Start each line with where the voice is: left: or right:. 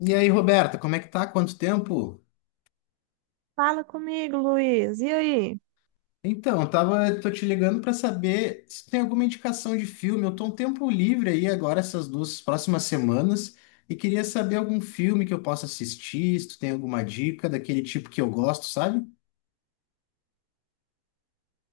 left: E aí, Roberta, como é que tá? Quanto tempo?
right: Fala comigo, Luiz. E aí?
left: Então, tô te ligando pra saber se tem alguma indicação de filme. Eu tô um tempo livre aí agora, essas duas próximas semanas, e queria saber algum filme que eu possa assistir, se tu tem alguma dica daquele tipo que eu gosto, sabe?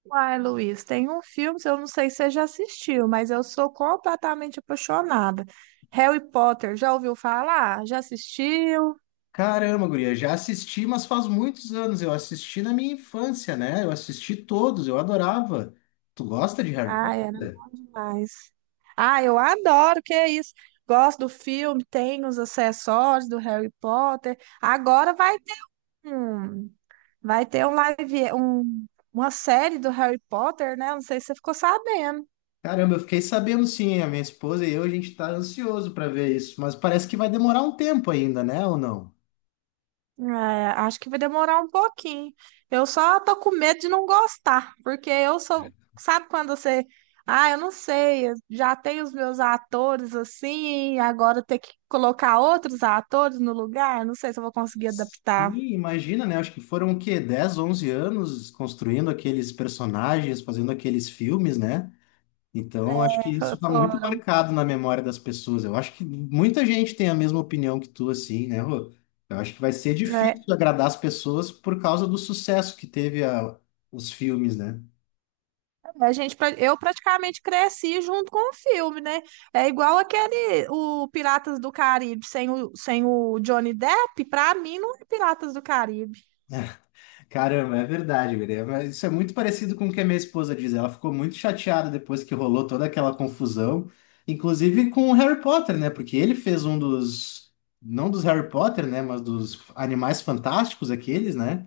right: Uai, Luiz, tem um filme, eu não sei se você já assistiu, mas eu sou completamente apaixonada. Harry Potter, já ouviu falar? Já assistiu?
left: Caramba, guria, já assisti, mas faz muitos anos. Eu assisti na minha infância, né? Eu assisti todos, eu adorava. Tu gosta de Harry
right: Ah, era
left: Potter?
right: bom demais. Ah, eu adoro, que é isso. Gosto do filme, tem os acessórios do Harry Potter. Agora um, vai ter um live, uma série do Harry Potter, né? Não sei se você ficou sabendo.
left: Caramba, eu fiquei sabendo sim, a minha esposa e eu, a gente tá ansioso para ver isso, mas parece que vai demorar um tempo ainda, né, ou não?
right: É, acho que vai demorar um pouquinho. Eu só tô com medo de não gostar, porque eu sou. Sabe quando você. Ah, eu não sei, eu já tenho os meus atores assim, agora ter que colocar outros atores no lugar, não sei se eu vou conseguir adaptar.
left: Sim, imagina, né? Acho que foram o quê? 10, 11 anos construindo aqueles personagens, fazendo aqueles filmes, né? Então, acho
right: É,
left: que isso tá muito
right: Foram.
left: marcado na memória das pessoas. Eu acho que muita gente tem a mesma opinião que tu, assim, né, Rô? Eu acho que vai ser
right: É,
left: difícil agradar as pessoas por causa do sucesso que teve os filmes, né?
right: a gente, eu praticamente cresci junto com o filme, né? É igual aquele, o Piratas do Caribe, sem o Johnny Depp, pra mim não é Piratas do Caribe.
left: Caramba, é verdade, guria. É, mas isso é muito parecido com o que a minha esposa diz. Ela ficou muito chateada depois que rolou toda aquela confusão, inclusive com o Harry Potter, né? Porque ele fez não dos Harry Potter, né? Mas dos Animais Fantásticos, aqueles, né?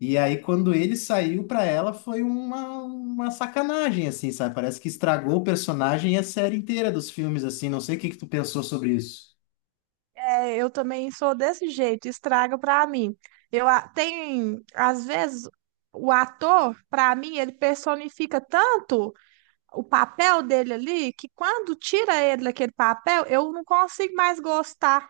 left: E aí, quando ele saiu pra ela, foi uma sacanagem, assim, sabe? Parece que estragou o personagem e a série inteira dos filmes, assim. Não sei o que que tu pensou sobre isso.
right: É, eu também sou desse jeito, estraga pra mim. Tem, às vezes, o ator, pra mim, ele personifica tanto o papel dele ali que quando tira ele daquele papel, eu não consigo mais gostar.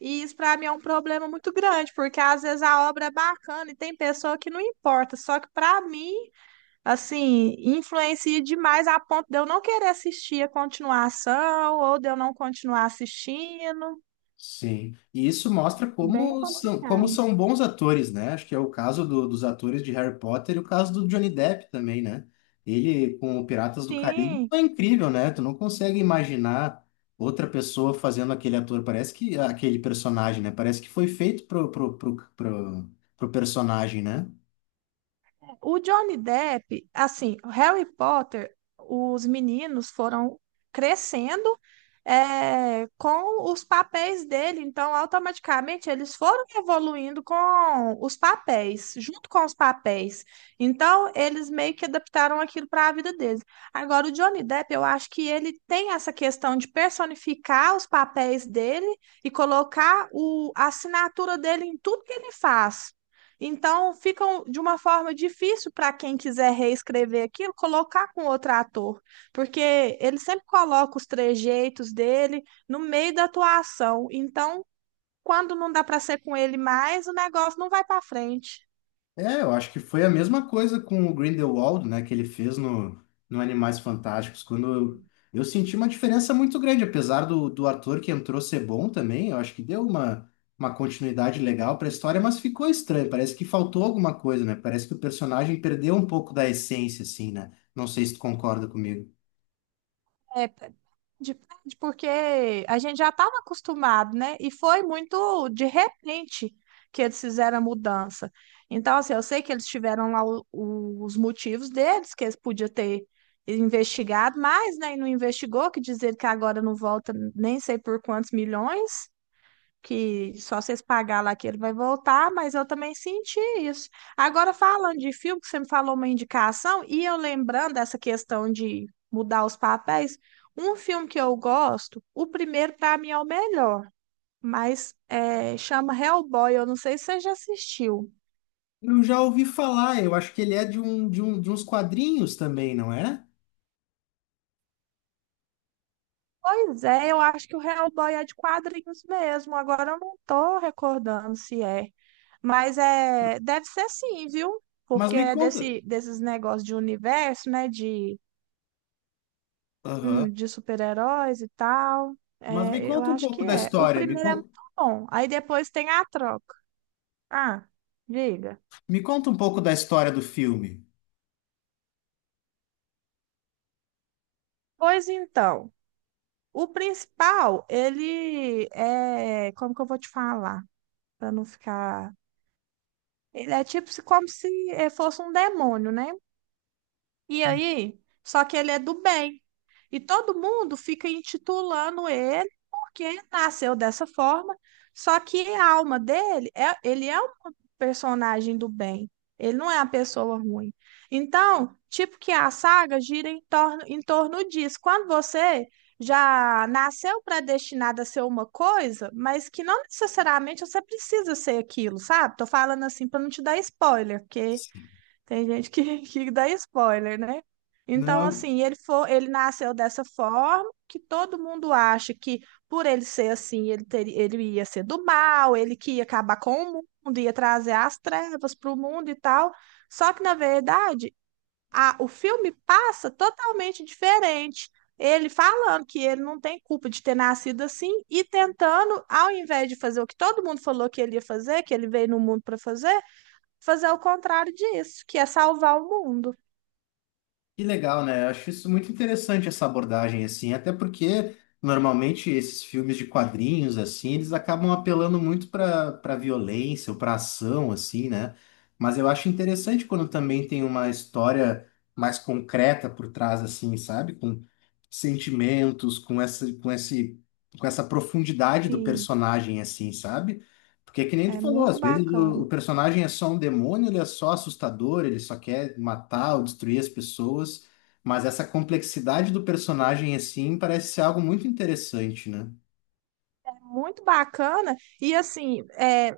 right: E isso pra mim é um problema muito grande, porque às vezes a obra é bacana e tem pessoa que não importa, só que pra mim, assim, influencia demais a ponto de eu não querer assistir a continuação ou de eu não continuar assistindo.
left: Sim, e isso mostra
right: Bem
left: como
right: complicado.
left: são bons atores, né? Acho que é o caso dos atores de Harry Potter e o caso do Johnny Depp também, né? Ele com o Piratas do Caribe
right: Sim,
left: é incrível, né? Tu não consegue imaginar outra pessoa fazendo aquele ator, parece que aquele personagem, né? Parece que foi feito pro personagem, né?
right: o Johnny Depp, assim, o Harry Potter, os meninos foram crescendo, com os papéis dele, então automaticamente eles foram evoluindo com os papéis, junto com os papéis. Então eles meio que adaptaram aquilo para a vida deles. Agora, o Johnny Depp, eu acho que ele tem essa questão de personificar os papéis dele e colocar a assinatura dele em tudo que ele faz. Então, fica de uma forma difícil para quem quiser reescrever aquilo, colocar com outro ator, porque ele sempre coloca os trejeitos dele no meio da atuação. Então, quando não dá para ser com ele mais, o negócio não vai para frente.
left: É, eu acho que foi a mesma coisa com o Grindelwald, né, que ele fez no Animais Fantásticos, quando eu senti uma diferença muito grande, apesar do ator que entrou ser bom também, eu acho que deu uma continuidade legal para a história, mas ficou estranho, parece que faltou alguma coisa, né, parece que o personagem perdeu um pouco da essência, assim, né, não sei se tu concorda comigo.
right: É, depende, porque a gente já estava acostumado, né? E foi muito de repente que eles fizeram a mudança. Então, assim, eu sei que eles tiveram lá os motivos deles, que eles podiam ter investigado, mas né? E não investigou, que dizer que agora não volta nem sei por quantos milhões que só vocês pagar lá que ele vai voltar, mas eu também senti isso. Agora, falando de filme, que você me falou uma indicação, e eu lembrando dessa questão de mudar os papéis, um filme que eu gosto, o primeiro para mim é o melhor, mas é, chama Hellboy, eu não sei se você já assistiu.
left: Eu já ouvi falar, eu acho que ele é de uns quadrinhos também, não é?
right: Pois é, eu acho que o Hellboy é de quadrinhos mesmo, agora eu não tô recordando se é. Mas é, deve ser sim, viu?
left: Mas
right: Porque
left: me
right: é
left: conta...
right: desses negócios de universo, né? De
left: Aham.
right: hum, de super-heróis e tal.
left: Mas me
right: É, eu
left: conta um
right: acho que
left: pouco da
right: é. O
left: história, me
right: primeiro é
left: conta...
right: muito bom. Aí depois tem a troca. Ah, diga.
left: Me conta um pouco da história do filme.
right: Pois então, o principal, ele é. Como que eu vou te falar? Pra não ficar. Ele é como se fosse um demônio, né? E aí, só que ele é do bem. E todo mundo fica intitulando ele porque nasceu dessa forma, só que a alma dele é, ele é um personagem do bem. Ele não é uma pessoa ruim. Então, tipo que a saga gira em torno disso. Quando você já nasceu predestinado a ser uma coisa, mas que não necessariamente você precisa ser aquilo, sabe? Tô falando assim para não te dar spoiler, porque
left: Sim.
right: tem gente que, que dá spoiler, né? Então,
left: Não,
right: assim, ele foi, ele nasceu dessa forma que todo mundo acha que por ele ser assim, ele teria, ele ia ser do mal, ele que ia acabar com o mundo, ia trazer as trevas para o mundo e tal. Só que, na verdade, o filme passa totalmente diferente. Ele falando que ele não tem culpa de ter nascido assim e tentando, ao invés de fazer o que todo mundo falou que ele ia fazer, que ele veio no mundo para fazer, fazer o contrário disso, que é salvar o mundo.
left: que legal, né? Eu acho isso muito interessante essa abordagem assim, até porque normalmente esses filmes de quadrinhos assim, eles acabam apelando muito para violência ou para ação assim, né? Mas eu acho interessante quando também tem uma história mais concreta por trás assim, sabe? Com sentimentos, com esse com essa profundidade do
right: Sim,
left: personagem assim, sabe? Porque que nem
right: é
left: tu falou,
right: muito
left: às vezes o
right: bacana.
left: personagem é só um demônio, ele é só assustador, ele só quer matar ou destruir as pessoas, mas essa complexidade do personagem assim parece ser algo muito interessante, né?
right: É muito bacana. E assim, é,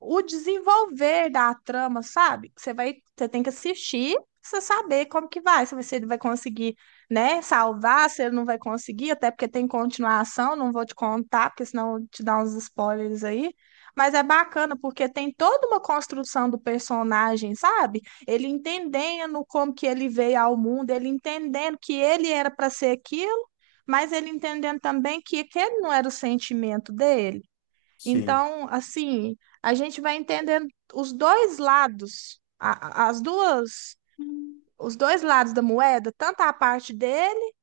right: o desenvolver da trama, sabe? Você vai, você tem que assistir, pra você saber como que vai, se você vai conseguir, né, salvar, se ele não vai conseguir, até porque tem continuação, não vou te contar, porque senão eu te dá uns spoilers aí. Mas é bacana porque tem toda uma construção do personagem, sabe? Ele entendendo como que ele veio ao mundo, ele entendendo que ele era para ser aquilo, mas ele entendendo também que aquele não era o sentimento dele.
left: Sim.
right: Então, assim, a gente vai entendendo os dois lados, os dois lados da moeda, tanto a parte dele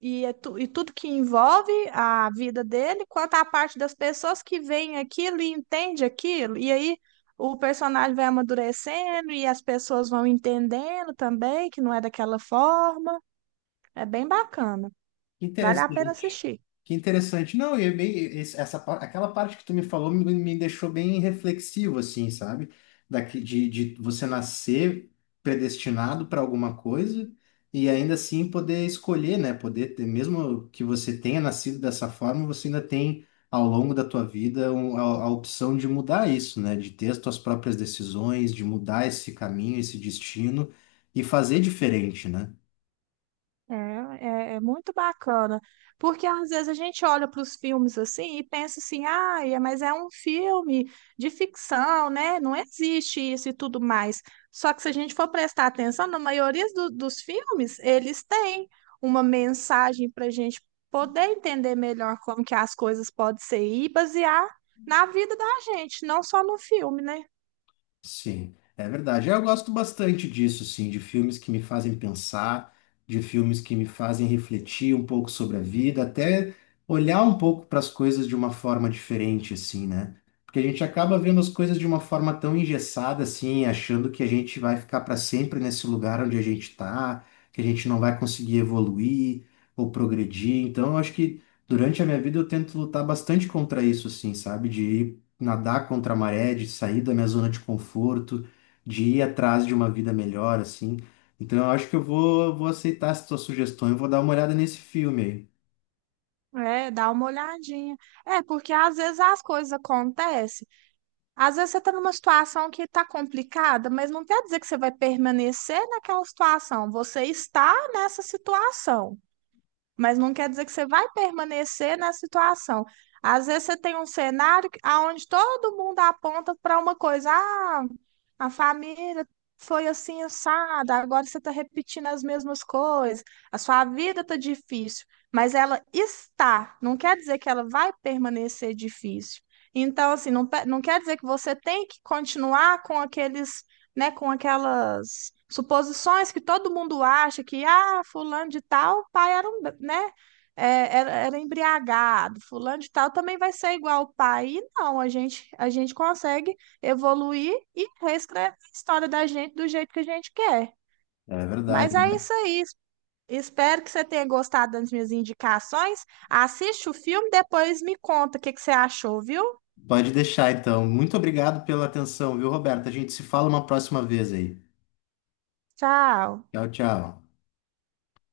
right: e, e tudo que envolve a vida dele, quanto a parte das pessoas que veem aquilo e entende aquilo. E aí o personagem vai amadurecendo e as pessoas vão entendendo também que não é daquela forma. É bem bacana. Vale a pena
left: Interessante.
right: assistir.
left: Que interessante. Não, e é bem, aquela parte que tu me falou me deixou bem reflexivo, assim, sabe? Daqui, de você nascer predestinado para alguma coisa e ainda assim poder escolher, né? Poder ter, mesmo que você tenha nascido dessa forma, você ainda tem ao longo da tua vida a opção de mudar isso, né? De ter as tuas próprias decisões, de mudar esse caminho, esse destino e fazer diferente, né?
right: É, é muito bacana, porque às vezes a gente olha para os filmes assim e pensa assim, ah, mas é um filme de ficção, né? Não existe isso e tudo mais. Só que se a gente for prestar atenção, na maioria dos filmes, eles têm uma mensagem para a gente poder entender melhor como que as coisas podem ser e basear na vida da gente, não só no filme, né?
left: Sim, é verdade. É, eu gosto bastante disso, sim, de filmes que me fazem pensar, de filmes que me fazem refletir um pouco sobre a vida, até olhar um pouco para as coisas de uma forma diferente, assim, né? Porque a gente acaba vendo as coisas de uma forma tão engessada, assim, achando que a gente vai ficar para sempre nesse lugar onde a gente está, que a gente não vai conseguir evoluir ou progredir. Então, eu acho que durante a minha vida eu tento lutar bastante contra isso, assim, sabe? De ir nadar contra a maré, de sair da minha zona de conforto, de ir atrás de uma vida melhor, assim. Então eu acho que vou aceitar essa tua sugestão e vou dar uma olhada nesse filme aí.
right: É, dá uma olhadinha. É, porque às vezes as coisas acontecem. Às vezes você está numa situação que está complicada, mas não quer dizer que você vai permanecer naquela situação. Você está nessa situação, mas não quer dizer que você vai permanecer na situação. Às vezes você tem um cenário onde todo mundo aponta para uma coisa, ah, a família foi assim assada, agora você está repetindo as mesmas coisas, a sua vida está difícil, mas ela está, não quer dizer que ela vai permanecer difícil. Então, assim, não, não quer dizer que você tem que continuar com aqueles, né, com aquelas suposições que todo mundo acha que, ah, fulano de tal, pai era um, né, era embriagado, fulano de tal também vai ser igual o pai. E não, a gente consegue evoluir e reescrever a história da gente do jeito que a gente quer.
left: É
right: Mas
left: verdade,
right: é
left: né?
right: isso aí. Espero que você tenha gostado das minhas indicações. Assiste o filme, depois me conta o que que você achou, viu?
left: Pode deixar então. Muito obrigado pela atenção, viu, Roberto? A gente se fala uma próxima vez aí.
right: Tchau.
left: Tchau, tchau.